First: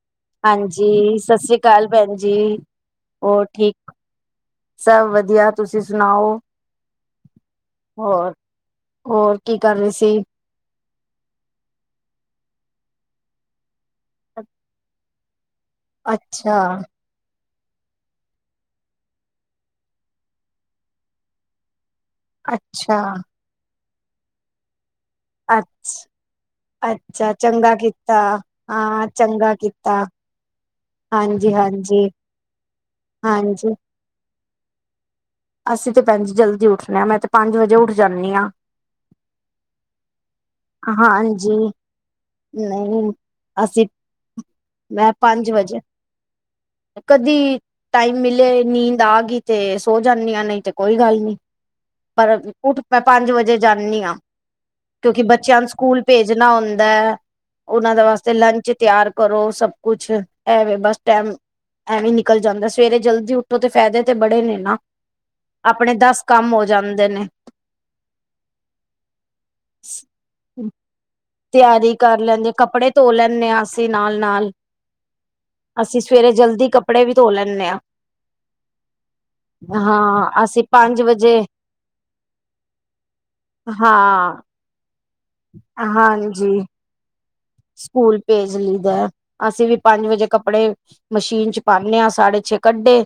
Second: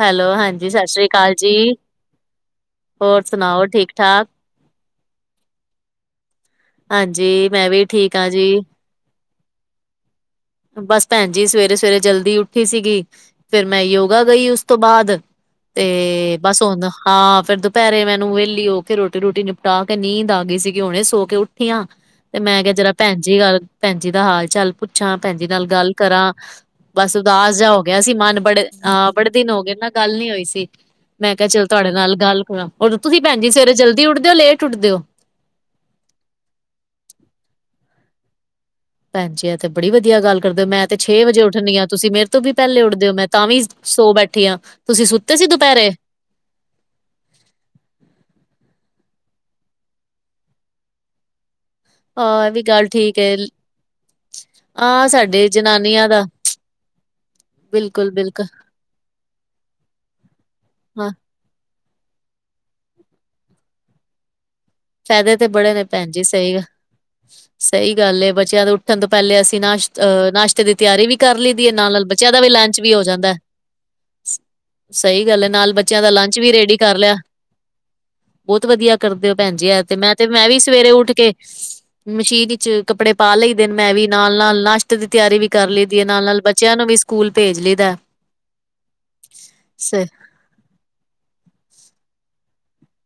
Hello ਸਤਿ ਸ੍ਰੀ ਹਾਂਜੀ, ਅਕਾਲ ਸਤਿ ਜੀ ਸ੍ਰੀ ਅਕਾਲ ਭੈਣ ਜੀ ਹੋਰ ਠੀਕ ਸਭ ਵਧੀਆ, ਤੁਸੀਂ ਸੁਣਾਓ? ਹਾਂਜੀ, ਮੈਂ ਵੀ ਠੀਕ ਆ ਹੋਰ, ਜੀ। ਹੋਰ ਕੀ ਕਰ ਰੇ ਸੀ? ਬਸ ਭੈਣ ਜੀ ਸਵੇਰੇ-ਸਵੇਰੇ ਜਲਦੀ ਉੱਠੀ ਸੀਗੀ। ਫੇਰ ਮੈਂ ਯੋਗਾ ਗਈ ਉਸ ਤੋਂ ਬਾਅਦ ਤੇ ਅੱਛਾ, ਬਸ ਹੁਣ ਹਾਂ ਫਿਰ ਦੁਪਹਿਰੇ ਮੈਨੂੰ ਵਿਹਲੀ ਹੋ ਕੇ ਰੋਟੀ ਰੂਟੀ ਨਿਪਟਾ ਕੇ ਨੀਂਦ ਆ ਗਈ ਸੀਗੀ ਹੁਨੇ ਸੋ ਕੇ ਉੱਠੀ ਆਂ ਤੇ ਮੈਂ ਕਿਹਾ ਜਰਾ ਅੱਛਾ, ਭੈਣ ਜੀ ਗੱਲ ਭੈਣ ਜੀ ਦਾ ਹਾਲ ਚਾਲ ਪੁੱਛਾਂ ਭੈਣ ਜੀ ਅ ਨਾਲ ਗੱਲ ਕਰਾਂ ਬਸ ਅੱਛਾ ਉਦਾਸ ਜਿਹਾ ਚੰਗਾ ਹੋ ਗਿਆ ਸੀ ਕੀਤਾ, ਮਨ ਬੜੇ ਹਾਂ ਅਹ ਬੜੇ ਦਿਨ ਚੰਗਾ ਹੋ ਗਏ ਨਾ ਕੀਤਾ, ਗੱਲ ਨੀ ਹੋਈ ਸੀ। ਮੈਂ ਕਿਹਾ ਹਾਂਜੀ, ਚਲ ਤੁਹਾਡੇ ਹਾਂਜੀ। ਨਾਲ ਗੱਲ ਕਰਾਂ ਹੋਰ ਤੁਸੀਂ ਭੈਜੀ ਸਵੇਰੇ ਹਾਂਜੀ, ਜਲਦੀ ਉੱਠਦੇ ਓ ਲੇਟ ਉੱਠਦੇ ਓ ਅਸੀਂ ਤੇ ਭੈਣ ਜੀ ਜਲਦੀ ਉੱਠਨੇ ਹਾਂ। ਮੈਂ ਤੇ ਪੰਜ ਵਜੇ ਉੱਠ ਜਾਂਨੀ ਹਾਂ। ਭੈਣਜੀ ਆ ਤੇ ਬੜੀ ਵਧੀਆ ਗੱਲ ਕਰਦੇ ਹੋ ਮੈਂ ਤੇ ਛੇ ਵਜੇ ਹਾਂਜੀ, ਉੱਠਣੀ ਆ ਤੁਸੀਂ ਮੇਰੇ ਤੋਂ ਵੀ ਪਹਿਲੇ ਉੱਠਦੇ ਨਹੀਂ ਹੋ ਮੈਂ ਤਾਂ ਵੀ ਅਸੀਂ ਸੌ ਬੈਠੀ ਹਾਂ। ਤੁਸੀਂ ਮੈਂ ਸੁੱਤੇ ਸੀ ਪੰਜ ਵਜੇ, ਦੁਪਹਿਰੇ ਕਦੀ ਟਾਈਮ ਮਿਲੇ ਨੀਂਦ ਆ ਗਈ ਤੇ ਸੋ ਜਾਂਦੀਆਂ ਨਹੀਂ ਤੇ ਕੋਈ ਗੱਲ ਨੀ ਆ ਪਰ ਇਹ ਵੀ ਉਠ ਗੱਲ ਮੈਂ ਠੀਕ ਹੈ ਪੰਜ ਵਜੇ ਜਾਂਦੀ ਹਾਂ। ਆ ਕਿਉਂਕਿ ਸਾਡੇ ਬੱਚਿਆਂ ਨੂੰ ਸਕੂਲ ਜਨਾਨੀਆਂ ਦਾ ਭੇਜਣਾ ਹੁੰਦਾ ਹੈ। ਉਹਨਾਂ ਦੇ ਬਿਲਕੁਲ ਵਾਸਤੇ ਬਿਲਕੁਲ ਲੰਚ ਤਿਆਰ ਕਰੋ ਸਭ ਕੁਛ ਐ ਵੇ ਬਸ ਹਾਂ ਟਾਈਮ ਐਵੇਂ ਨਿਕਲ ਜਾਂਦਾ ਸਵੇਰੇ ਜਲਦੀ ਉੱਠੋ ਤੇ ਫਾਇਦੇ ਤੇ ਬੜੇ ਨੇ ਨਾ ਫਾਇਦੇ ਤੇ ਬੜੇ ਨੇ ਆਪਣੇ ਭੈਣ ਦਸ ਜੀ ਸਹੀ ਕੰਮ ਗ- ਹੋ ਜਾਂਦੇ ਨੇ। ਸਹੀ ਗੱਲ ਏ ਬੱਚਿਆਂ ਦੇ ਉੱਠਣ ਤੋਂ ਪਹਿਲੇ ਅਸੀਂ ਨਾਸ਼ਤ ਨਾਸ਼ ਹਤੇ ਦੀ ਤਿਆਰੀ ਵੀ ਕਰ ਲਈ ਦੀ ਹੈ ਨਾਲ ਤਿਆਰੀ ਨਾਲ ਕਰ ਬੱਚਿਆਂ ਦਾ ਵੀ ਲੈਂਦੇ ਲੰਚ ਕੱਪੜੇ ਵੀ ਹੋ ਧੋ ਜਾਂਦਾ। ਲੈਂਦੇ ਹਾਂ ਅਸੀਂ ਨਾਲ ਨਾਲ ਸਹੀ ਗੱਲ ਹੈ। ਨਾਲ ਬੱਚਿਆਂ ਅਸੀਂ ਦਾ ਸਵੇਰੇ ਲੰਚ ਵੀ ਜਲਦੀ ਰੇਡੀ ਕਰ ਕੱਪੜੇ ਵੀ ਲਿਆ ਧੋ ਲੈਂਦੇ ਹਾਂ। ਬਹੁਤ ਵਧੀਆ ਕਰਦੇ ਹੋ ਭੈਣ ਜੀ। ਤੇ ਮੈਂ ਤੇ ਹਾਂ ਮੈਂ ਵੀ ਅਸੀਂ ਸਵੇਰੇ ਪੰਜ ਉੱਠ ਕੇ ਵਜੇ ਮਸ਼ੀਨ ਵਿੱਚ ਕੱਪੜੇ ਪਾ ਲਈ ਦੇ ਮੈਂ ਵੀ ਨਾਲ ਹਾਂ -ਨਾਲ ਨਾਸ਼ਤੇ ਦੀ ਤਿਆਰੀ ਵੀ ਕਰ ਲਈ ਦੀ ਹੈ ਨਾਲ ਨਾਲ ਹਾਂਜੀ ਬੱਚਿਆਂ ਨੂੰ ਵੀ ਸਕੂਲ ਭੇਜ ਲ ਸਕੂਲ ਭੇਜ ਲਈਦਾ ਅਸੀਂ ਵੀ ਪੰਜ ਵਜੇ ਕੱਪੜੇ ਮਸ਼ੀਨ ਚ ਪਾਉਂਦੇ ਹਾਂ ਸਾਢੇ ਛੇ ਕੱਢੇ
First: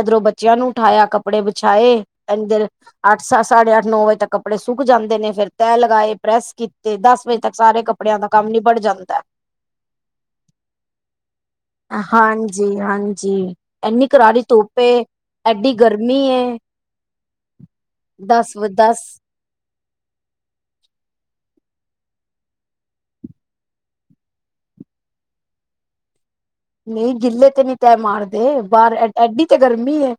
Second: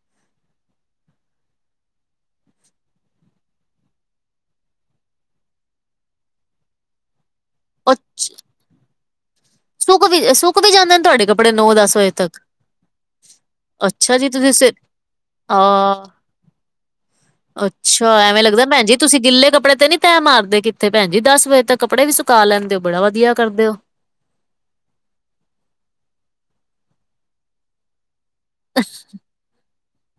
ਇਧਰੋਂ ਬੱਚਿਆਂ ਨੂੰ ਉਠਾਇਆ ਕੱਪੜੇ ਬਛਾਏ ਇਧਰ- ਅੱਠ ਸ ਸਾਢੇ ਅੱਠ ਨੌ ਵਜੇ ਤੱਕ ਕੱਪੜੇ ਸੁੱਕ ਜਾਂਦੇ ਨੇ ਫੇਰ ਤੈਅ ਲਗਾਏ ਪ੍ਰੈਸ ਕੀਤੇ ਦਸ ਵਜੇ ਇਹ ਸਾਰੇ ਉਹ ਕੱਪੜਿਆਂ ਦਾ ਕੰਮ ਨੀਬੜ ਜਾਂਦਾ। ਸੁੱਕ ਵੀ ਸੁੱਕ ਵੀ ਜਾਂਦੇ ਨੇ ਤੁਹਾਡੇ ਕੱਪੜੇ ਨੌ ਦਸ ਵਜੇ ਤੱਕ ਜੀ ਹਾਂਜੀ ਏਨੀ ਅੱਛਾ ਜੀ ਕਰਾਰੀ ਤੁਸੀਂ ਸ ਧੁੱਪ ਏਡੀ ਆਹ ਗਰਮੀ ਏ ਅੱਛਾ, ਐਵੇਂ ਦਸ ਲੱਗਦਾ ਵ ਭੈਣ ਜੀ ਦਸ ਤੁਸੀਂ ਗਿੱਲੇ ਕੱਪੜੇ ਤੇ ਨੀ ਤੈਅ ਮਾਰਦੇ ਕੀਤੇ ਭੈਣ ਜੀ ਦਸ ਵਜੇ ਤਕ ਕੱਪੜੇ ਵੀ ਸੁਕਾ ਲੈਂਦੇ ਹੋ ਬੜਾ ਵਧੀਆ ਕਰਦੇ ਹੋ। ਨਹੀਂ ਗਿੱਲੇ ਤੇ ਨੀ ਤੈਅ ਮਾਰਦੇ ਬਾਹਰ ਐਡੀ ਤੇ ਗਰਮੀ ਏ।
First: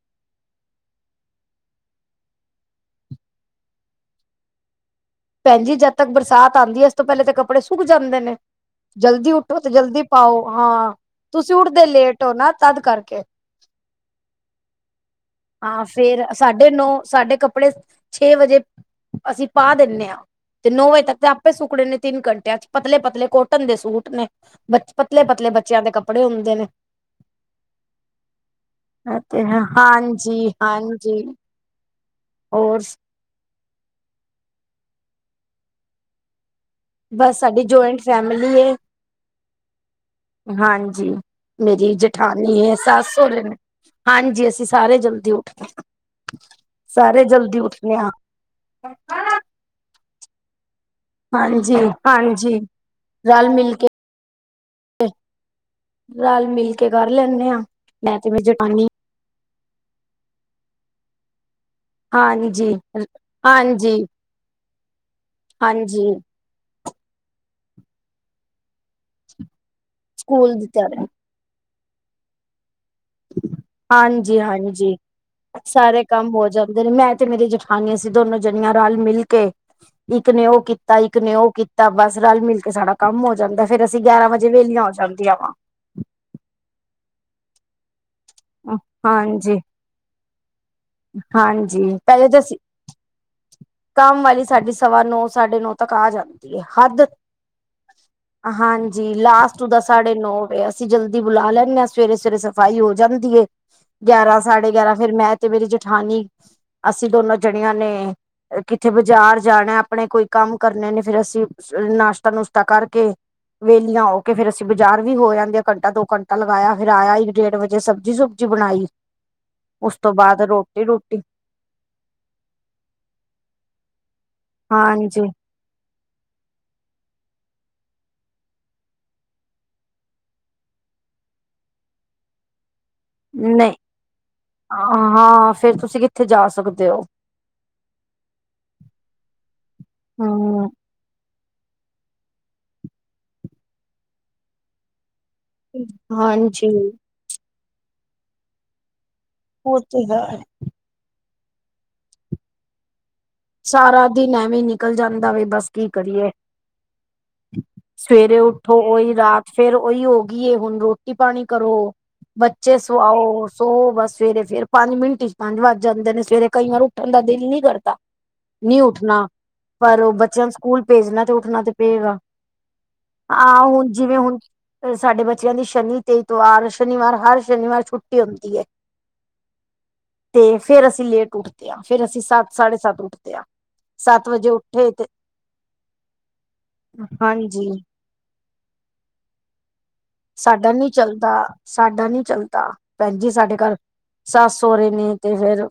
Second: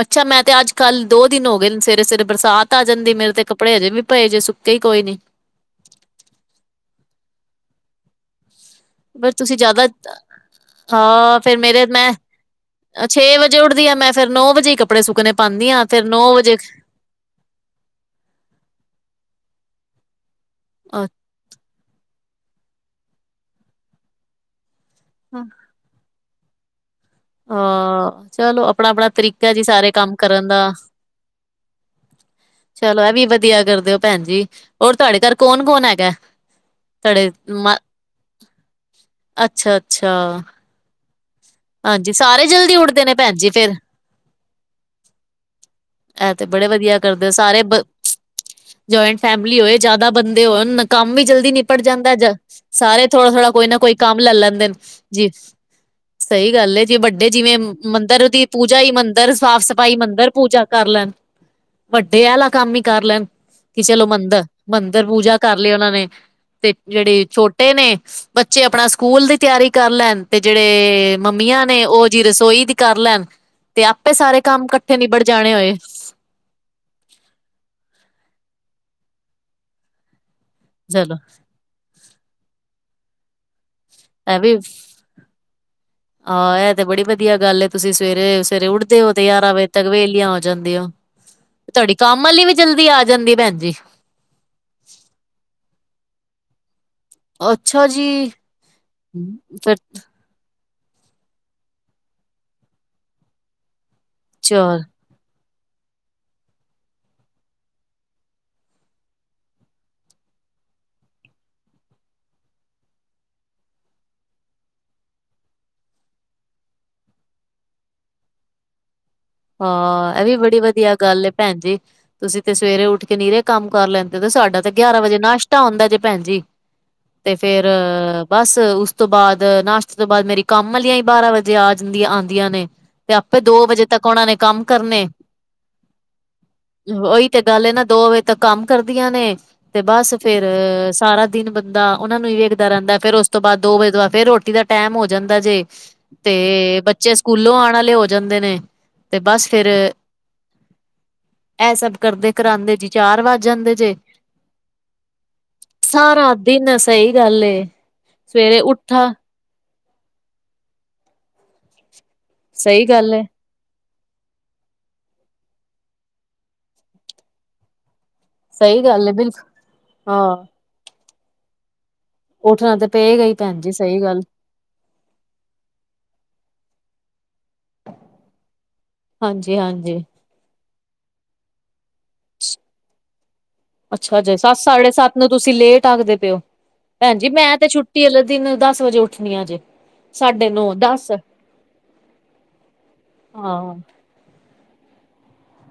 ਅੱਛਾ, ਮੈਂ ਤੇ ਅੱਜ ਕੱਲ੍ਹ ਦੋ ਦਿਨ ਹੋ ਗਏ ਸਵੇਰੇ ਸਵੇਰੇ ਬਰਸਾਤ ਆ ਜਾਂਦੀ ਮੇਰੇ ਤੇ ਕੱਪੜੇ ਹਜੇ ਵੀ ਪਏ ਜੇ ਸੁ ਸੁੱਕੇ ਈ ਕੋਈ ਨੀ ਭੈਣ ਜੀ ਜਦ ਤੱਕ ਬਰਸਾਤ ਆਉਂਦੀ ਹੈ ਉਸ ਤੋਂ ਪਹਿਲੇ ਤੇ ਕੱਪੜੇ ਸੁੱਕ ਜਾਂਦੇ ਨੇ। ਪਰ ਜਲਦੀ ਤੁਸੀਂ ਉੱਠੋ ਤੇ ਜ਼ਿਆਦਾ ਜਲਦੀ ਪਾਓ ਹਾਂ ਤੁਸੀਂ ਫੇਰ ਮੇਰੇ ਉੱਠਦੇ ਮੈਂ ਲੇਟ ਹੋ ਨਾ ਤਦ ਕਰਕੇ ਛੇ ਵਜੇ ਉੱਠਦੀ ਆ ਮੈਂ ਫਿਰ ਨੌ ਵਜੇ ਹੀ ਕੱਪੜੇ ਸੁੱਕਣੇ ਪਾਉਂਦੀ ਆ ਹਾਂ ਫਿਰ ਫੇਰ ਨੌ ਵਜੇ ਸਾਡੇ ਨੋ ਸਾਡੇ ਕੱਪੜੇ ਛੇ ਵਜੇ ਅਸੀਂ ਪਾ ਦਿੰਦੇ ਹਾਂ ਤੇ ਨੌ ਵਜੇ ਤੱਕ ਤਾਂ ਕਪੜੇ ਸੁੱਕਣੇ ਨੇ ਤਿੰਨ ਘੰਟਿਆਂ ਚ ਪਤਲੇ ਪਤਲੇ ਕੋਟਨ ਦੇ ਸੂਟ ਨੇ ਬ ਪਤਲੇ ਅੱਛਾ ਪਤਲੇ ਬੱਚਿਆਂ ਦੇ ਕੱਪੜੇ ਕੱਪੜੇ ਹੁੰਦੇ ਨੇ। ਹਾਂ ਚਲੋ ਆਪਣਾ ਆਪਣਾ ਤਰੀਕਾ ਜੀ ਸਾਰੇ ਕੰਮ ਕਰਨ ਦਾ ਜੀ ਚਲੋ ਇਹ ਵੀ ਵਧੀਆ ਕਰਦੇ ਓ ਭੈਣ ਜੀ ਹੋਰ ਤੁਹਾਡੇ ਘਰ ਕੌਣ ਕੌਣ ਹੈਗਾ ਤੁਹਾਡੇ ਬਸ ਸਾਡੀ ਮ ਜੁਆਇੰਟ ਫੈਮਲੀ ਏ ਅੱਛਾ ਅੱਛਾ ਹਾਂਜੀ ਮੇਰੀ ਹਾਂਜੀ ਸਾਰੇ ਜਠਾਨੀ ਹੈ ਜਲਦੀ ਉੱਠਦੇ ਸਸ ਭੈਣ ਸੋਰੇ ਜੀ ਨੇ ਫਿਰ ਹਾਂਜੀ ਅਸੀਂ ਸਾਰੇ ਜਲਦੀ ਉੱਠਨੇ ਆ। ਇਹ ਤੇ ਬੜੇ ਵਧੀਆ ਕਰਦੇ ਸਾਰੇ, ਹਾਂ ਜੁਆਇੰਟ ਫੈਮਲੀ ਹੋਏ ਜਿਆਦਾ ਬੰਦੇ ਹੋਨ ਕੰਮ ਵੀ ਜਲਦੀ ਨਿਪਟ ਹਾਂਜੀ ਜਾਂਦਾ, ਹਾਂਜੀ ਸਾਰੇ ਥੋੜਾ- ਰਲ ਥੋੜਾ ਕੋਈ ਮਿਲ ਨਾ ਕੋਈ ਕੇ ਕੰਮ ਲੈ ਲੈਂਦੇ ਨੇ ਜੀ ਰਲ ਸਹੀ ਮਿਲ ਗੱਲ ਏ ਕੇ ਜਿਵੇ ਕਰ ਵੱਡੇ ਲੈਂਨੇ ਆ ਜਿਵੇਂ ਮੈਂ ਮੰਦਿਰ ਤੇ ਮੇਰੀ ਦੀ ਪੂਜਾ ਜੇਠਾਣੀ ਹੀ ਮੰਦਿਰ ਸਾਫ਼ ਸਫ਼ਾਈ ਬਾਈ ਮੰਦਰਿ ਪੂਜਾ ਕਰ ਲੈਣ ਵੱਡੇ ਆ ਵਾਲਾ ਹਾਂਜੀ ਕੰਮ ਹੀ ਕਰ ਲੈਣ ਕਿ ਹਾਂਜੀ ਚਲੋ ਮੰਦਰ ਮੰਦਿਰ ਪੂਜਾ ਕਰ ਲਈ ਉਹਨਾਂ ਨੇ ਹਾਂਜੀ ਤੇ ਜਿਹੜੇ ਛੋਟੇ ਨੇ ਬੱਚੇ ਆਪਣਾ ਸਕੂਲ ਦੀ ਤਿਆਰੀ ਕਰ ਲੈਣ ਤੇ ਸਕੂਲ ਦੀ ਤਿਆਰੀ ਜਿਹੜੇ ਮੰਮੀਆਂ ਨੇ ਉਹ ਜੀ ਰਸੋਈ ਦੀ ਕਰ ਲੈਣ ਤੇ ਆਪੇ ਹਾਂਜੀ ਸਾਰੇ ਕੰਮ ਹਾਂਜੀ ਇਕੱਠੇ ਨੀ ਬੜ ਸਾਰੇ ਕੰਮ ਹੋ ਜਾਂਦੇ ਨੇ ਮੈਂ ਤੇ ਮੇਰੀ ਜਠਾਨੀ ਅਸੀ ਦੋਨੋ ਜਣੀਆਂ ਰਲ ਮਿਲ ਕੇ, ਇੱਕ ਨੇ ਉਹ ਕੀਤਾ ਤਾਂ ਚਲੋ ਇੱਕ ਨੇ ਉਹ ਕੀਤਾ ਬਸ ਰਲ ਮਿਲ ਕੇ ਸਾਡਾ ਕੰਮ ਹੋ ਜਾਂਦਾ ਫੇਰ ਅਸੀਂ ਗਿਆਰਾਂ ਇਹ ਵਜੇ ਵੀ ਵਹਲੀਆਂ ਹੋ ਜਾਂਦੀਆਂ ਵਾ ਆਹ ਇਹ ਤੇ ਬੜੀ ਵਧੀਆ ਗੱਲ ਤੁਸੀਂ ਸਵੇਰੇ- ਸਵੇਰੇ ਉੱਠਦੇ ਹੋ ਤੇ ਗਿਆਰਾਂ ਹਾਂਜੀ ਵਜੇ ਤੇ ਵੇਹਲੀਆ ਹੋ ਜਾਂਦੀ ਹੋ। ਹਾਂਜੀ ਤੁਹਾਡੀ ਕੰਮ ਪਹਿਲੇ ਤਾਂ ਵਾਲੀ ਵੀ ਅਸੀਂ ਜਲਦੀ ਆ ਜਾਂਦੀ ਆ ਭੈਣ ਜੀ ਕੰਮ ਵਾਲੀ ਸਾਡੀ ਸਵਾ ਨੌ ਸਾਢੇ ਨੌ ਤੱਕ ਆ ਜਾਂਦੀ ਹੈ ਹੱਦ ਅੱਛਾ ਜੀ ਹਾਂਜੀ, ਲਾਸਟ ਉਹ ਫਿਰ ਦਾ ਸਾਢੇ ਨੌ ਵਜੇ ਅਸੀਂ ਜਲਦੀ ਬੁਲਾ ਲੈਂਦੇ ਹਾਂ ਸਵੇਰੇ- ਸਵੇਰੇ ਸਫ਼ਾਈ ਹੋ ਜਾਂਦੀ ਹੈ ਗਿਆਰਾਂ ਸਾਢੇ ਚਲ ਗਿਆਰਾਂ ਫੇਰ ਮੈਂ ਤੇ ਮੇਰੀ ਜੇਠਾਨੀ ਅਸੀਂ ਦੋਨੋ ਜਣੀਆਂ ਨੇ ਕਿੱਥੇ ਬਾਜ਼ਾਰ ਜਾਣਾ ਆਪਣੇ ਕੋਈ ਕੰਮ ਕਰਨੇ ਨੇ ਫੇਰ ਅਸੀਂ ਸਵੇਰੇ ਨਾਸ਼ਤਾ ਨੁਸ਼ਤਾ ਕਰਕੇ ਵੇਲੀਆਂ ਹੋ ਕੇ ਫੇਰ ਅਸੀਂ ਬਜ਼ਾਰ ਵੀ ਹੋ ਆਂਦੇ ਘੰਟਾ ਦੋ ਘੰਟਾ ਲਗਾਇਆ ਫੇਰ ਆਇਆ ਇੱਕ ਡੇਢ ਵਜੇ ਸਬਜ਼ੀ ਸੋਬ ਬਣਾਈ ਉਸ ਤੋਂ ਹਾਂ, ਇਹ ਵੀ ਬਾਅਦ ਬੜੀ ਰੋਟੀ ਵਧੀਆ ਰੂਟੀ ਗੱਲ ਏ ਭੈਣ ਜੀ ਤੁਸੀਂ ਤੇ ਸਵੇਰੇ ਉੱਠ ਕੇ ਨੀਰੇ ਕੰਮ ਕਰ ਲੈਂਦੇ, ਤੇ ਸਾਡਾ ਤੇ ਗਿਆਰਾਂ ਵਜੇ ਹਾਂਜੀ ਨਾਸਤਾ ਤਾਂ ਹੁੰਦਾ ਜੇ ਭੈਣ ਜੀ ਤੇ ਫੇਰ ਬਸ ਉਸ ਤੋਂ ਬਾਅਦ ਨਾਸ਼ਤੇ ਤੋਂ ਬਾਅਦ ਮੇਰੀ ਕੰਮ ਵਾਲੀ ਆਈ ਬਾਰਾਂ ਵਜੇ ਜੇ ਆ ਜਾਂਦੀਆਂ ਆਉਂਦੀਆਂ ਨੇ ਤੇ ਆਪੇ ਦੋ ਨਹੀਂ ਵਜੇ ਤੱਕ ਉਹਨਾਂ ਨੇ ਕੰਮ ਕਰਨੇ ਹਾਂ ਫੇਰ ਤੁਸੀਂ ਕਿੱਥੇ ਜਾ ਸਕਦੇ ਹੋ ਉਹੀ ਤੇ ਗੱਲ ਇਹ ਨਾ ਦੋ ਵਜੇ ਤੱਕ ਕੰਮ ਕਰਦੀਆਂ ਨੇ ਤੇ ਬਸ ਫੇਰ ਹਮ ਸਾਰਾ ਦਿਨ ਬੰਦਾ ਉਹਨਾਂ ਨੂੰ ਹੀ ਵੇਖਦਾ ਰਹਿੰਦਾ ਫੇਰ ਉਸ ਤੋਂ ਬਾਅਦ ਦੋ ਵਜੇ ਤੋਂ ਬਾਅਦ ਫਿਰ ਰੋਟੀ ਦਾ ਟਾਈਮ ਹੋ ਜਾਂਦਾ ਜੇ ਹਾਂਜੀ ਤੇ ਬੱਚੇ ਸਕੂਲੋਂ ਆਉਣ ਵਾਲੇ ਹੋ ਜਾਂਦੇ ਨੇ ਤੇ ਬਸ ਫਿਰ ਉਹ ਤੇ ਹੈ ਇਹ ਸਭ ਕਰਦੇ ਕਰਾਂਂਦੇ ਜੀ ਚਾਰ ਵਜ ਸਾਰਾ ਦਿਨ ਐਵੇਂ ਨਿਕਲ ਜਾਂਦਾ ਵੀ ਬਸ ਕੀ ਕਰੀਏ ਸਾਰਾ ਦਿਨ ਸਹੀ ਗੱਲ ਏ ਸਵੇਰੇ ਉੱਠੋ ਉਹੀ ਰਾਤ ਫੇਰ ਉਹੀ ਹੋ ਗਈਏ ਹੁਣ ਰੋਟੀ ਪਾਣੀ ਕਰੋ ਬੱਚੇ ਸਹੀ ਗੱਲ ਏ ਸੁਆਓ ਸੋ ਬਸ ਸਵੇਰੇ ਫੇਰ ਪੰਜ ਮਿੰਟ ਚ ਪੰਜ ਵੱਜ ਜਾਂਦੇ ਨੇ ਸਵੇਰੇ ਕਈ ਵਾਰ ਉੱਠਣ ਦਾ ਦਿਲ ਨੀ ਕਰਦਾ ਨਈ ਸਹੀ ਗੱਲ ਏ ਉੱਠਣਾ, ਬਿਲਕੁਲ ਪਰ ਹਾਂ ਬੱਚਿਆਂ ਨੂੰ ਸਕੂਲ ਭੇਜਣਾ ਤੇ ਉੱਠਣਾ ਤੇ ਪੇਏਗਾ। ਉੱਠਣਾ ਤਾਂ ਪਏਗਾ ਹੀ ਭੈਣ ਜੀ ਸਹੀ ਗੱਲ ਏ। ਹੁਣ ਸਾਡੇ ਬੱਚਿਆਂ ਦੀ ਸ਼ਨੀ ਤੇ ਐਤਵਾਰ ਸ਼ਨੀਵਾਰ ਹਰ ਸ਼ਨੀਵਾਰ ਛੁੱਟੀ ਹੁੰਦੀ ਹੈ। ਹਾਂਜੀ- ਹਾਂਜੀ ਤੇ ਫੇਰ ਅਸੀਂ ਲੇਟ ਉੱਠਦੇ ਹਾਂ ਫੇਰ ਅਸੀਂ ਸੱਤ ਸਾਢੇ ਸੱਤ ਉੱਠਦੇ ਹਾਂ ਅੱਛਾ ਜੇ ਵਜੇ ਸੱਤ ਸਾਢੇ ਉੱਠੇ ਤੇ ਸੱਤ ਨੂੰ ਤੁਸੀਂ ਲੇਟ ਆਖਦੇ ਪਓ ਭੈਣ ਜੀ ਮੈਂ ਤੇ ਹਾਂਜੀ ਛੁੱ ਟੀ ਵਾਲੇ ਦਿਨ ਦਸ ਵਜੇ ਉੱਠਣੀ ਜੇ ਸਾਢੇ ਸਾਡਾ ਨੌ ਨੀ ਦਸ ਚੱਲਦਾ, ਸਾਡਾ ਨੀ ਚੱਲਦਾ ਭੈਣ ਜੀ ਸਾਡੇ ਹਾਂ ਘਰ ਸੱਸ ਸਹੁਰੇ ਨੇ ਤੇ ਫੇਰ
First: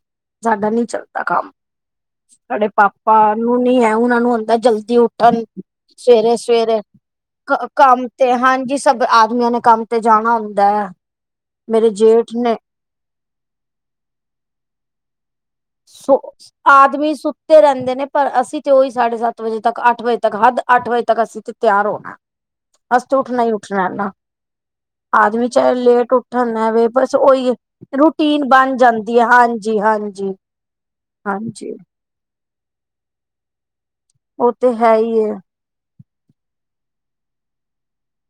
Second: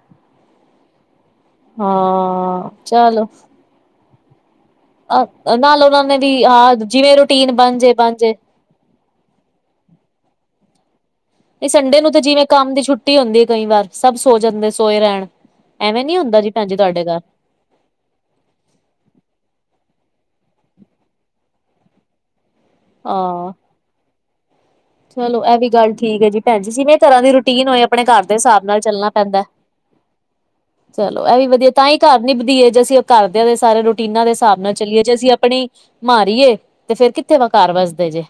ਸਾਡਾ ਨਈ ਚੱਲਦਾ ਕੰਮ ਹਾਂ ਸਾਡੇ ਪਾਪਾ ਚਲੋ ਨੂੰ ਨੀ ਹੈ ਉਹਨਾਂ ਨੂੰ ਹੁੰਦਾ ਜਲਦੀ ਉੱਠਣ, ਨਾਲ ਉਹਨਾਂ ਨੇ ਵੀ ਹਾਂ ਸਵੇਰੇ-ਸਵੇਰੇ ਜਿਵੇਂ ਰੂਟੀਨ ਬਣ ਜੇ ਕੰਮ ਬਣ ਤੇ ਜੇ ਹਾਂਜੀ। ਸਭ ਆਦਮੀਆਂ ਨੇ, ਕੰਮ ਤੇ ਜਾਣਾ ਹੁੰਦਾ ਹੈ। ਏ ਮੇਰੇ ਸੰਡੇ ਨੂੰ ਤੇ, ਜੇਠ ਜਿਵੇਂ ਨੇ ਕੰਮ ਦੀ ਛੁੱਟੀ ਹੁੰਦੀ ਹੈ, ਕਈ ਵਾਰ ਸਭ ਸੋ ਜਾਂਦੇ, ਸੋਏ ਰਹਿਣ। ਐਵੇਂ ਨੀ ਹੁੰਦਾ ਜੀ, ਭੈਣਜੀ ਤੁਹਾਡੇ ਘਰ ਤੇ ਰਹਿੰਦੇ ਨੇ, ਪਰ ਅਸੀਂ ਤੇ ਉਹੀ, ਸਾਢੇ ਸੱਤ ਵਜੇ ਤੱਕ ਅੱਠ ਵਜੇ ਤੱਕ, ਹਦ ਅੱਠ ਵਜੇ ਤੱਕ, ਅਸੀਂ ਤੇ ਤਿਆਰ ਹੋਣਾਗੇ। ਹ। ਅਸ ਤਾਂ, ਉਠਣਾ ਹੀ ਉੱਠਨਾ। [unintelligible] ਆਦਮੀ ਇਹ ਵੀ ਚਾਹੇ ਗੱਲ ਲੇਟ ਠੀਕ ਹੈ ਉੱਠ, ਜੀ ਣ ਭੈਣ ਜੀ ਐਵੇ ਜਿਵੇਂ ਬਸ ਘਰਾਂ ਦੀ ਉਹੀ ਰੂਟੀਨ ਹੋਏ ਆਪਣੇ ਘਰ ਦੇ ਰੂਟੀਨ ਹਿਸਾਬ ਬਣ ਨਾਲ ਚੱਲਣਾ ਜਾਂਦੀ ਹੈ, ਪੈਂਦਾ। ਹਾਂਜੀ -ਹਾਂਜੀ। ਜੀ। ਚਲੋ, ਇਹ ਵੀ ਵਧੀਆ, ਤਾਂ ਹੀ ਘਰ ਨਿਭਦੀ ਏ, ਜੇ ਅਸੀਂ ਉਹ ਕਰਦੇਆਂ ਦੇ ਸਾਰੇ ਰੋਟੀ ਟੀਨਾਦੇ ਉਹ ਹਿਸਾਬ ਨਾਲ ਤੇ ਹੈ ਚਲੀਏ, ਜੇ ਹੀ ਅਸੀਂ ਹੈ ਆਪਣੀ ਮਾਰੀਏ, ਤੇ ਫੇਰ ਕਿੱਥੇ ਵਾ ਕਾਰ ਵਜਦੇ ਜੇ।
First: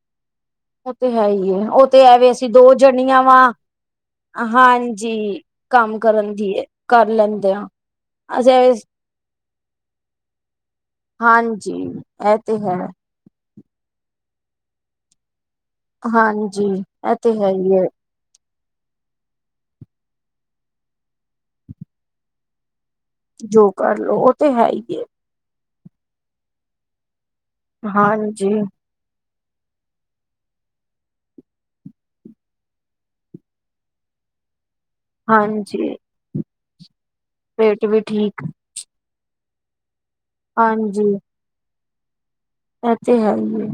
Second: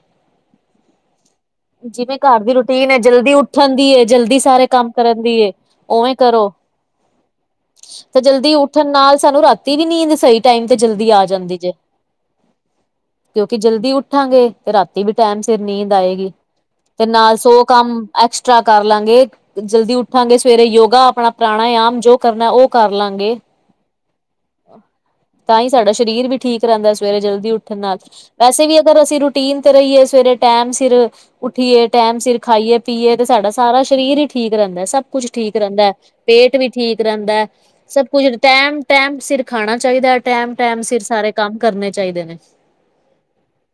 ਉਹ ਤੇ ਹੈ ਹੀ ਹੈ। ਉਹ ਤੇ ਜਿਵੇਂ ਐਵੇ, ਘਰ ਅਸੀਂ ਦੀ ਦੋ ਰੂਟੀਨ ਹੈ ਜਣੀਆਂ ਜਲਦੀ ਵਾ, ਉੱਠਣ ਦੀ ਏ ਜਲਦੀ ਸਾਰੇ ਕੰਮ ਹਾਂਜੀ, ਕਰਨ ਦੀ ਏ। ਕੰਮ ਉਵੇਂ ਕਰਨ ਕਰੋ। ਦੀ ਕਰ ਲੈਂਦੇ ਹਾਂ। ਤੇ ਜਲਦੀ ਅਸੀਂ ਉੱਠਣ ਨਾਲ, ਸਾਨੂੰ ਰਾਤੀ ਵੀ ਨੀ ਸਹੀ ਟਾਈਮ ਤੇ ਜਲਦੀ ਆ ਜਾਂਦੀ ਜੇ। ਹਾਂਜੀ ਇਹ ਤੇ ਹੈ। ਕਿਉਂਕਿ ਜਲਦੀ ਉੱਠਾਂਗੇ, ਤੇ ਰਾਤੀ ਵੀ ਟਾਈਮ ਸਿਰ ਨੀਂਦ ਆਏਗੀ, ਹਾਂਜੀ ਤੇ ਇਹ ਨਾਲ ਹੈ ਸੌ ਹੀ ਹੈ ਕੰਮ ਐਕਸਟਰਾ ਕਰ ਲਾਂਗੇ, ਜਲਦੀ ਉੱਠਾਂਗੇ, ਸਵੇਰੇ ਯੋਗਾ, ਆਪਣਾ ਪ੍ਰਾਣਾਯਮ, ਜੋ ਕਰਨਾ ਉਹ ਕਰ ਲਾਂਗੇ। ਜੋ ਕਰਲੋ, ਉਹ ਤੇ ਹੈ ਹੀ। ਤਾਂ ਹੀ ਸਾਡਾ ਸਰੀਰ ਵੀ ਠੀਕ ਰਹਿੰਦਾ, ਸਵੇਰੇ ਜਲਦੀ ਉੱਠਣ ਨਾਲ, ਹਾਂਜੀ ਵੈਸੇ ਵੀ ਫੇਰ ਅਸੀਂ ਰੂਟੀਨ ਤੇ ਰਹੀਏ, ਸਵੇਰੇ ਟਾਈਮ ਸਿਰ ਉੱਠੀਏ, ਟੈਮ ਸਿਰ ਖਾਈਏ ਪੀਏ, ਤੇ ਸਾਡਾ ਸਾਰਾ ਸਰੀਰ ਹੀ ਠੀਕ ਰਹਿੰਦਾ, ਸਭ ਕੁੱਛ ਠੀਕ ਰਹਿੰਦਾ ਹੈ। ਹਾਂਜੀ ਪੇਟ ਵੀ ਠੀਕ ਰਹਿੰਦਾ ਹੈ, ਪੇਟ ਵੀ ਸਭ ਕੁਝ ਠੀਕ ਟੈਮ-ਟੈਮ ਸਿਰ ਖਾਣਾ ਚਾਹੀਦਾ। ਟੈਮ-ਟੈਮ ਸਿਰ ਹਾਂਜੀ ਸਾਰੇ ਕੰਮ ਕਰਨੇ ਚਾਹੀਦੇ ਨੇ। ਇਹ ਤੇ ਹੈ ਹੀ ਹੈ,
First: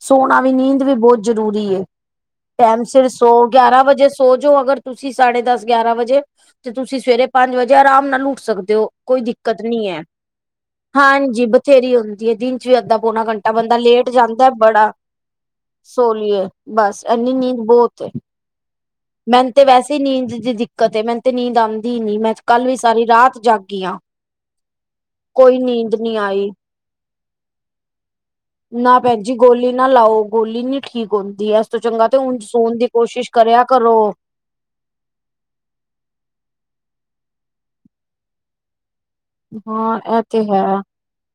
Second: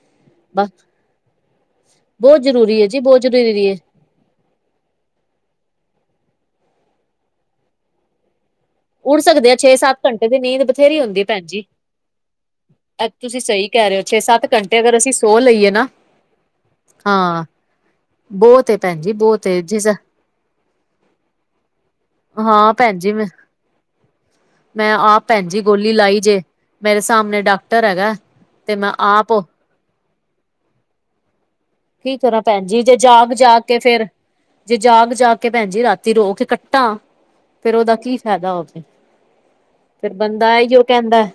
ਸੋਨਾ ਵੀ, ਬਸ ਨੀਂਦ ਵੀ ਬਹੁਤ ਜ਼ਰੂਰੀ ਏ ਬਹੁਤ ਜ਼ਰੂਰੀ ਟਾਈਮ ਹੈ ਜੀ ਸਿਰ ਬਹੁਤ ਸੌ, ਜ਼ਰੂਰੀ ਹੈ। ਗਿਆਰਾਂ ਵਜੇ ਸ ਸੋ ਜਾੋ ਅਗਰ, ਤੁਸੀਂ ਸਾਢੇ ਦਸ ਗਿਆਰਾਂ ਵਜੇ ਤੇ ਤੁਸੀਂ ਸਵੇਰੇ ਪੰਜ ਵਜੇ ਆਰਾਮ ਨਾਲ ਉੱਠ ਸਕਦੇ ਹੋ। ਕੋਈ ਉੱਡ ਸਕਦੇ ਆ ਦਿੱਕਤ ਛੇ ਨੀ ਸੱਤ ਹੈ, ਘੰਟੇ ਦੀ ਨੀਂਦ ਬਥੇਰੀ ਹੁੰਦੀ ਭੈਣ ਹਾਂਜੀ, ਜੀ। ਬਥੇਰੀ ਹੁੰਦੀ ਹੈ ਦਿਨ ਚ ਵੀ ਇੱਦਾਂ ਐ ਤੁਸੀਂ ਘੰਟਾ ਸਹੀ ਬੰਦਾ ਕਹਿ ਰਹੇ ਹੋ ਲੇਟ ਛੇ ਸੱਤ ਜਾਂਦਾ, ਘੰਟੇ ਬੜਾ ਅਗਰ ਅਸੀਂ ਸੋ ਲਈਏ ਨਾ ਸੋਲੀਏ ਬਸ ਐਨੀ ਹਾਂ ਨੀਂਦ ਬਹੁਤ ਬਹੁਤ ਭੈਣ ਜੀ। ਬਹੁਤ ਮੈਨੂੰ ਏ ਤੇ ਜਿਸ ਵੈਸੇ ਹੀ ਨੀਂਦ ਦੀ ਦਿੱਕਤ ਏ ਮੈਨੂੰ ਤੇ ਨੀਂਦ ਆਉਂਦੀ ਹੀ ਨੀ, ਮੈਂ ਕੱਲ ਹਾਂ ਵੀ ਭੈਣ ਸਾਰੀ ਜੀ ਮੈਂ ਰਾਤ ਜਾਗੀ ਆ। ਮੈਂ ਆਪ ਭੈਣ ਕੋਈ ਜੀ, ਗੋਲੀ ਨੀਂਦ ਨੀ ਲਾਈ ਜੇ, ਆਈ ਮੇਰੇ ਸਾਹਮਣੇ ਡਾਕਟਰ ਹੈਗਾ ਤੇ ਮੈਂ ਨਾ ਭੈਣ ਆਪ ਜੀ ਗੋਲੀ ਨਾ ਲਾਓ, ਗੋਲੀ ਨੀ ਠੀਕ ਹੁੰਦੀ ਹੈ। ਚੰਗਾ, ਤੇ ਕੀ ਹੁਣ ਕਰਾਂ ਭੈਣ ਸੋਣ ਜੀ ਦੀ ਜੇ ਕੋਸ਼ਿਸ਼ ਜਾਗ ਜਾਗ ਕਰਿਆ ਕੇ ਕਰੋ। ਫੇਰ ਜੇ ਜਾਗ- ਜਾਗ, ਕੇ ਭੈਣ ਜੀ ਰਾਤੀ ਰੋ ਕੇ ਕੱਟਾ, ਫੇਰ ਉਹਦਾ ਕੀ ਫਾਇਦਾ ਹੋਵੇ? ਹਾਂ ਫਿਰ ਇਹ ਤੇ ਬੰਦਾ ਹੈ ਈ ਉਹ ਕਹਿੰਦਾ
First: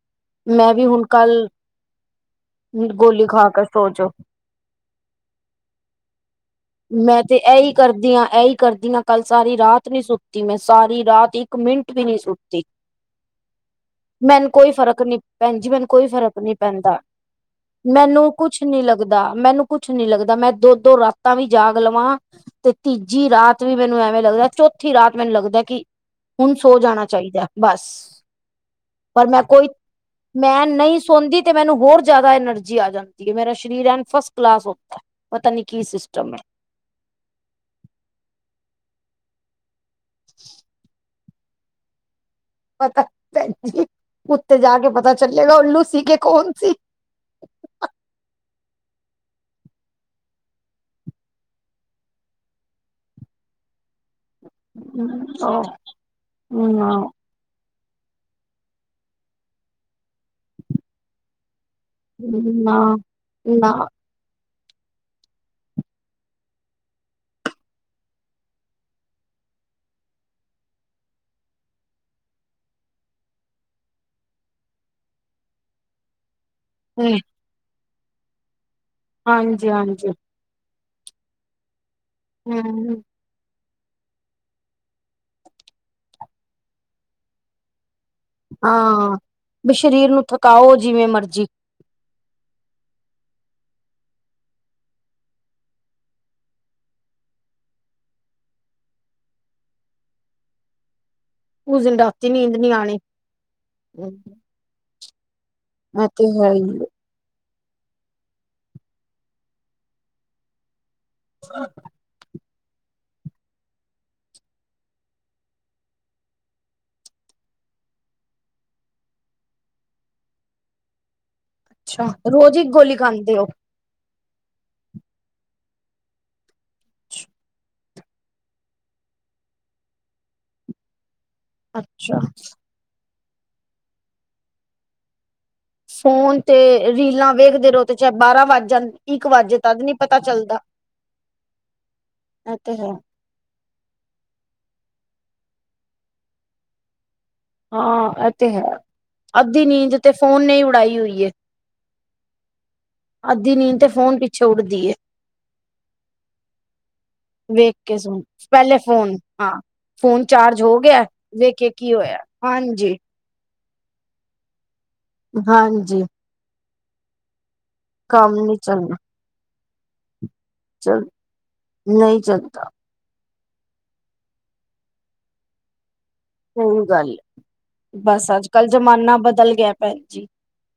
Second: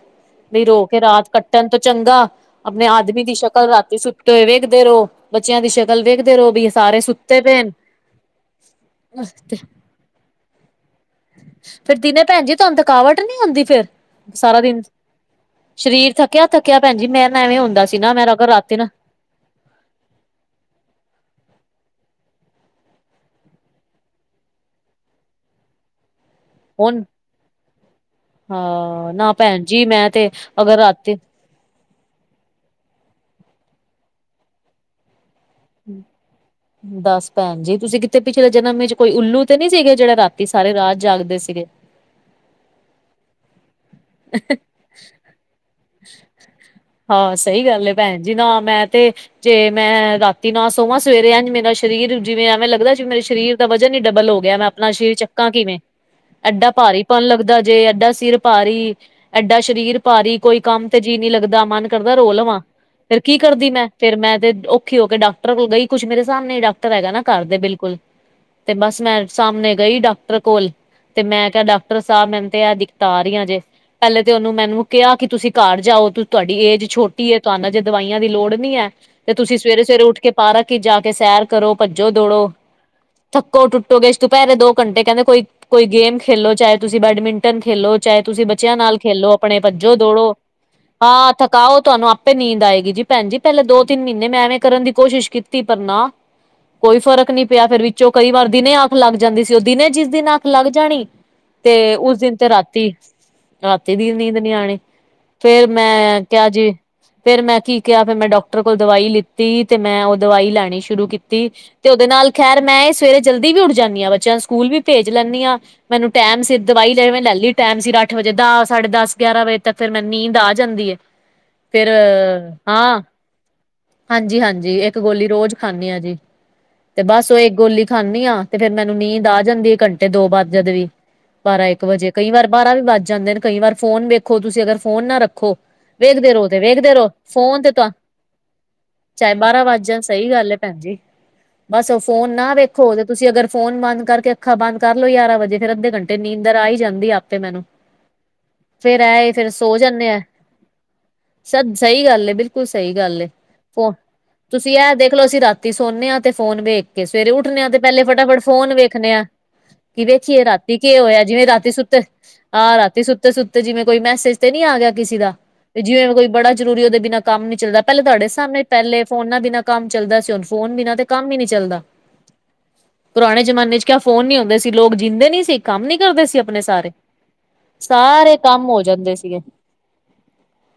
ਨਹੀਂ ਮੈਂ ਰੋ ਵੀ ਕੇ ਹੁਣ ਰਾਤ ਕੱਲ ਕੱਟਣ ਤੋਂ ਚੰਗਾ, ਆਪਣੇ ਆਦਮੀ ਗੋਲੀ ਦੀ ਖਾ ਕੇ ਸ਼ਕਲ ਸੋ ਰਾਤੀ ਜੋ ਸੁੱਤੇਹੋਏ ਵੇਖਦੇ ਰੋ। ਬੱਚਿਆਂ ਦੀ ਸ਼ਕਲ ਵੇਖਦੇ ਰਹੋ ਵੀ ਮੈਂ ਤੇ ਪਏ ਨੇ ਇਹੀ ਕਰਦੀ ਹਾਂ, ਇਹੀ ਕਰਦੀ ਹਾਂ, ਕੱਲ ਸਾਰੀ ਰਾਤ ਨੀ ਸੁੱਤੀ, ਮੈਂ ਸਾਰੀ ਰਾਤ ਇੱਕ ਮਿੰਟ ਫਿਰ ਵੀ ਨੀ ਦੀਨੇ ਭੈਣ ਜੀ, ਸੁੱਤੀ ਤੁਹਾਨੂੰ ਥਕਾਵਟ ਨ ਨਹੀਂ ਹੁੰਦੀ ਫਿਰ ਮੈਨੂੰ ਸਾਰਾ ਕੋਈ ਦਿਨ ਫ਼ਰਕ ਨੀ ਭੈਣ ਜੀ ਮੈਨੂੰ ਕੋਈ ਸਰੀਰ ਫ਼ਰਕ ਨੀ ਥੱਕਿਆ-ਥੱਕਿਆ ਭੈਣ ਪੈਂਦਾ ਜ, ਮੈਂ ਨਾ ਐਵੇਂ ਹੁੰਦਾ ਸੀ ਨਾ, ਮੈਂ ਮੈਨੂੰ ਅਗ ਕੁਛ ਰਾਤੀ ਨੀ ਨਾ ਲੱਗਦਾ ਮੈਨੂੰ ਕੁਛ ਨੀ ਲੱਗਦਾ, ਮੈਂ ਦੋ ਦੋ ਰਾਤ ਤਾਂ ਵੀ ਜਾਗ ਲਵਾਂ ਤੇ ਤੀਜੀ ਰਾਤ ਵੀ ਮੈਨੂੰ ਐਵੇਂ ਲੱਗਦਾ, ਚੌਥੀ ਰਾਤ ਮੈਨੂੰ ਲੱਗਦਾ ਕਿ ਹੁਨ ਸੋ ਹੁਣ ਜਾਣਾ ਚਾਹੀਦਾ ਬਸ। ਹਾਂ, ਪਰ ਨਾ ਮੈਂ ਭੈਣ ਕੋਈ ਜੀ ਮੈਂ ਤੇ ਮੈਂ ਅਗਰ ਰਾ ਨਹੀਂ ਸੌਦੀ ਤੇ ਮੈਨੂੰ ਹੋਰ ਜਾਦਾ ਐਨਰਜੀ ਆ ਜਾਂਦੀ ਏ ਮੇਰਾ ਸਰੀਰ ਐਨ ਫਸਟ ਕਲਾਸ ਹੋਂਦਾ, ਪਤਾ ਨੀ ਕੀ ਸਿਸਟਮ ਹੈ। ਦੱਸ ਭੈਣ ਜੀ, ਤੁਸੀਂ ਕਿੱਥੇ ਪਿੱਛਲੇ ਜਨਮ 'ਚ ਕੋਈ ਉੱਲੂ ਤੇ ਨੀ ਸੀਗੇ ਜੇੜੇ ਰਾਤੀ ਸਾਰੇ ਰਾਤ ਜਾਗਦੇ ਸੀਗੇ। ਪਤਾ ਭੈਣਜੀ ਉੱਤੇ ਜਾ ਕੇ ਪਤਾ ਚੱਲੇਗਾ ਉੱਲੂ ਸੀ ਕਿ ਕੌਣ ਸੀ। ਹਾਂ ਸਈ ਗੱਲ ਐ ਭੈਣ ਜੀ ਨਾ ਮੈਂ ਤੇ ਜੇ ਮੈਂ ਰਾਤੀ ਨਾ ਸੋਵਾਂ ਸਵੇਰੇ ਐਂਜ ਮੇਰਾ ਸਰੀਰ ਜਿਵੇਂ ਐਵੇਂ ਲੱਗਦਾ ਜਿਵੇਂ ਮੇਰੇ ਸਰੀਰ ਦਾ ਵਜਨ ਈ ਡਬਲ ਹੋ ਗਿਆ ਮੈਂ ਆਪਣਾ ਸਰੀਰ ਚੱਕਾ ਨਾ ਕਿਵੇਂ, ਐਡਾ ਭਾਰੀਪਨ ਲੱਗਦਾ ਜੇ ਐਡਾ ਸਿਰ ਭਾਰੀ, ਐਡਾ ਸਰੀਰ ਭਾਰੀ, ਕੋਈ ਕੰਮ ਤੇ ਜੀਅ ਨੀ ਲੱਗਦਾ ਮਨ ਕਰਦਾ ਰੋ ਲਵਾਂ ਫੇਰ ਕੀ ਕਰਦੀ ਨਾ ਮੈਂ। ਫੇਰ ਮੈਂ ਤੇ ਔਖੀ ਹੋ ਕੇ ਡਾਕਟਰ ਕੋਲ ਗਈ, ਕੁੱਛ ਮੇਰੇ ਸਾਮਣੇ ਈ ਡਾਕਟਰ ਹੈਗਾ ਨਾ ਘਰਦੇ ਬਿਲਕੁਲ। ਤੇ ਬਸ ਮੈਂ ਸਾਮਨੇ ਗਈ ਡਾਕਟਰ ਕੋਲ ਤੇ ਮੈਂ ਕਿਆ ਡਾਕਟਰ ਸਾਬ ਮੈਨੂੰ ਤੇ ਐ ਦਿੱਕਤਾਂ ਆ ਰੀਆਂ ਜੇ, ਪੇਲੇ ਤੇ ਓਨੂੰ ਮੈਨੂੰ ਕਿਆ ਕੀ ਤੁਸੀਂ ਘਰ ਜਾਓ ਤੁਰ ਤੁਹਾਡੀ ਏਜ ਛੋਟੀ ਏ, ਤੁਹਾਨੂੰ ਹਜੇ ਦਵਾਈਆਂ ਦੀ ਲੋੜ ਨੀ ਐ। ਤੇ ਤੁਸੀਂ ਹਾਂਜੀ ਸਵੇਰੇ-ਸਵੇਰੇ ਹਾਂਜੀ ਉੱਠ ਕੇ ਪਾਰਕ 'ਚ ਜਾ ਕੇ ਸੈਰ ਕਰੋ, ਭੱਜੋ ਦੌੜੋ। ਹਮ ਥੱਕੋ ਟੁੱਟੋਗੇ, ਦੁਪੈਰੇ ਦੋ ਘੰਟੇ ਕੈਂਦੇ ਕੋਈ, ਕੋਈ ਗੇਮ ਖੇਲੋ ਚਾਹੇ ਤੁਸੀਂ ਬੈਡਮਿੰਟਨ ਖੇਲੋ। ਚਾਹੇ ਤੁਸੀਂ ਬੱਚਿਆਂ ਨਾਲ ਹਾਂ ਖੇਲੋ, ਆਪਣੇ ਵੀ ਭੱਜੋ ਸਰੀਰ ਨੂੰ ਦੌੜੋ ਥਕਾਓ ਜਿਵੇਂ ਹਾਂ ਮਰਜੀ ਥਕਾਓ ਤੁਹਾਨੂੰ ਆ ਪੇ ਨੀਂਦ ਆਏਗੀ ਜੀ ਭੈਣ ਜੀ ਪੈਲਾਂ ਦੋ ਤਿੰਨ ਮੀਨੇ ਮੈਂ ਐਵੇਂ ਕਰਨ ਦੀ ਕੋਸ਼ਿਸ਼ ਕੀਤੀ ਪਰ ਨਾ ਕੋਈ ਫਰਕ ਨੀ ਪਿਆ ਫੇਰ ਵਿੱਚੋਂ ਕਈ ਵਾਰ ਦਿਨੇ ਅੱਖ ਲੱਗ ਜਾਂਦੀ ਸੀ ਓ ਦਿਨੇ ਜਿਸ ਦਿਨ ਅੱਖ ਲੱਗ ਜਾਣੀ ਤੇ ਉਸ ਰਾਤੀ ਦਿਨ ਤੇ ਨੀਂਦ ਨੀ ਰਾਤੀ, ਆਣੀ। ਰਾਤੀ ਦੀ ਨੀਂਦ ਨੀ ਆਣੀ। ਫੇਰ ਇਹ ਮੈਂ ਤੇ ਕਿਆ ਹੈ ਜੀ ਹੀ ਫੇਰ ਮੈਂ ਕੀ ਕਿਆ ਫਿਰ ਮੈਂ ਡੋਕਟਰ ਕੋਲ ਦਵਾਈ ਲਿੱਤੀ ਤੇ ਮੈਂ ਓ ਦਵਾਈ ਲੈਣੀ ਸ਼ੁਰੂ ਕੀਤੀ ਤੇ ਓਦੇ ਨਾਲ ਖੈਰ ਮੈਂ ਸਵੇਰੇ ਜਲਦੀ ਵੀ ਉੱਠ ਜਾਂਨੀ ਆ ਬੱਚਿਆਂ ਨੂੰ ਸਕੂਲ ਵੀ ਭੇਜ ਲੈਨੀ ਆ। ਮੈਨੂੰ ਟੈਮ ਸੀ ਦਵਾਈ ਲੈ ਮੈਂ ਲੈ ਲਈ ਟੈਮ ਸਿਰ ਅੱਠ ਵਜੇ ਦਾਸ ਸਾਢੇ ਦਸ ਗਿਆਰਾਂ ਵਜੇ। ਤੇ ਫੇਰ ਮੈਂਨੂੰ ਨੀਂਦ ਆ ਜਾਂਦੀ ਏ ਫੇਰ ਅੱਛਾ ਰੋਜ਼ ਇੱਕ ਗੋਲੀ ਹਾਂ ਖਾਂਦੇ ਹੋ। ਹਾਂਜੀ-ਹਾਂਜੀ ਇੱਕ ਗੋਲੀ ਰੋਜ਼ ਖਾਂਨੀ ਆ ਜੀ ਤੇ ਬਸ ਓ ਇੱਕ ਗੋਲੀ ਖਾਂਨੀ ਆ ਤੇ ਫੇਰ ਮੈਨੂੰ ਨੀਂਦ ਆ ਜਾਂਦੀ ਘੰਟੇ ਦੋ ਬਾਦ ਜਦ ਵੀ, ਬਾਰਾਂ ਇੱਕ ਵਜੇ ਅੱਛਾ ਕਈ ਵਾਰ ਬਾਰਾਂ ਵੀ ਵੱਜ ਜਾਂਦੇ ਨੇ। ਕਈ ਵਾਰ ਫੋਨ ਵੇਖੋ ਤੁਸੀਂ ਅਗਰ ਫੋਨ ਨਾ ਰੱਖੋ। ਵੇਖਦੇ ਫੋਨ ਰਓ ਤੇ ਵੇਖਦੇ ਰਓ, ਰੀਲਾਂ ਫੋਨ ਵੇਖਦੇ ਤੇ ਰਹੋ ਤਾਂ ਚਾਹੇ ਬਾਰਾਂ ਵੱਜ ਜਾਣ ਇੱਕ ਚਾਹੇ ਵੱਜੇ ਬਾਰਾਂ ਤਦ ਵੱਜ ਨੀ ਜਾਣ ਪਤਾ ਸਈ ਗੱਲ ਐ। ਚੱਲਦਾ। ਹਾਂਜੀ, ਬਸ ਫੋਨ ਨਾ ਇਹ ਤੇ ਵੇਖੋ ਹੈ ਓਦੇ ਤੁਸੀਂ ਅਗਰ ਫੋਨ ਬੰਦ ਕਰਕੇ ਅੱਖਾਂ ਬੰਦ ਕਰਲੋ ਯਾਰਾਂ ਵਜੇ ਫੇਰ ਅੱਧੇ ਘੰਟੇ ਨੀਂਦਰ ਆ ਈ ਜਾਂਦੀ ਆਪੇ ਮੈਨੂੰ। ਹਾਂ ਐ ਤੇ ਹੈ, ਫੇਰ ਇਹ ਫੇਰ ਅੱਧੀ ਨੀਂਦ ਤੇ ਫੋਨ ਨੇ ਈ ਉਡਾਈ ਹੋਈ ਏ। ਸਬ ਸਈ ਗੱਲ ਏ, ਬਿਲਕੁੱਲ ਸਈ ਗੱਲ ਏ ਅੱਧੀ ਨੀਂਦ ਤੇ ਫੋਂ ਫੋਨ ਪਿੱਛੇ ਤੁਸੀਂ ਉੱਡਦੀ ਐ ਏ ਦੇ ਦੇਖਲੋ ਅਸੀਂ ਰਾਤੀ ਸੋਨੇ ਆ ਤੇ ਫੋਨ ਵੇਖ ਕੇ, ਸਵੇਰੇ ਉੱਠਨੇ ਆ ਵੇਖ ਤੇ ਕੇ ਪੈਲੇ ਸੁਣ ਫਟਾਫਟ ਫੋਨ ਪਹਿਲੇ ਵੇਖਨੇ ਆ। ਹਾਂ ਕੀ ਫੋਨ ਵੇਖੀਏ ਚਾਰਜ ਰਾਤੀ ਹੋ ਕੇ ਗਿਆ ਹੋਇਆ ਜਿਵੇਂ ਵੇਖੇ ਰਾਤੀ ਕੀ ਸੁੱਤੇ ਹੋਇਆ ਆ ਹਾਂਜੀ ਰਾਤੀ ਸੁੱ ਤੇ ਸੁੱਤੇ ਜਿਵੇਂ ਕੋਈ ਮੈਸੇਜ ਤੇ ਨੀ ਆ ਗਿਆ ਕਿਸੀ ਦਾ ਤੇ ਹਾਂਜੀ ਜਿਵੇਂ ਕੋਈ ਬੜਾ ਜਰੂਰੀ ਓਦੇ ਬਿਨਾਂ ਕੰਮ ਨੀ ਚੱਲਦਾ। ਪੈਲੇ ਤੁਹਾਡੇ ਕੰਮ ਨੀ ਸਾਹਮਣੇ ਚੱਲਣਾ ਪੇਲੇ ਫੋਨਾਂ ਬਿਨਾਂ ਕੰਮ ਚੱਲਦਾ ਸੀ, ਹੁਨ ਫੋਨ ਬਿਨਾ ਚੱਲ ਤੇ ਕੰਮ ਈ ਨੀ ਚੱਲਦਾ। ਨਹੀਂ ਚੱਲਦਾ ਪੁਰਾਣੇ ਜਮਾਨੇ 'ਚ ਕਿਆ ਫੋਨ ਨੀ ਹੁੰਦੇ ਸੀ ਲੋਕ ਜਿੰਂਦੇ ਨੀ ਸੀ, ਕੰਮ ਨੀ ਕਰਦੇ ਸੀ ਅ ਅਪਨੇ ਸਹੀ ਸਾਰੇ, ਗੱਲ ਏ। ਬਸ ਸਾਰੇ ਅੱਜ ਕੱਲ ਕੰਮ ਹੋ ਜਾਂਦੇ ਜ਼ਮਾਨਾ ਸੀਗੇ ਬਦਲ ਗਿਆ ਭੈਣ ਜੀ।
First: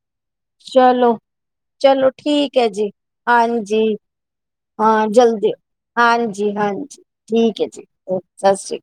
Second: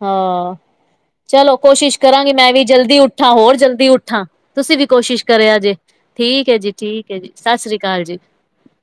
ਹਾਂ। ਚਲੋ ਚਲੋ ਕੋਸ਼ਿਸ਼ ਚਲੋ ਕਰਾਂਗੀ ਮੈਂ ਠੀਕ ਵੀ ਹੈ ਜੀ ਜਲਦੀ ਉੱਠਾਂ ਹੋਰ ਹਾਂਜੀ ਜਲਦੀ ਉੱਠਾਂ, ਤੁਸੀਂ ਵੀ ਹਾਂ ਕੋਸ਼ਿਸ਼ ਜਲਦੀ ਕਰਿਆ ਜੇ। ਠੀਕ ਹਾਂਜੀ ਐ ਜੀ- ਠੀਕ ਐ ਜੀ ਸਸ ਸ੍ਰੀ ਕਾਲ ਜੀ। ਸਸ ਸ਼੍ਰੀ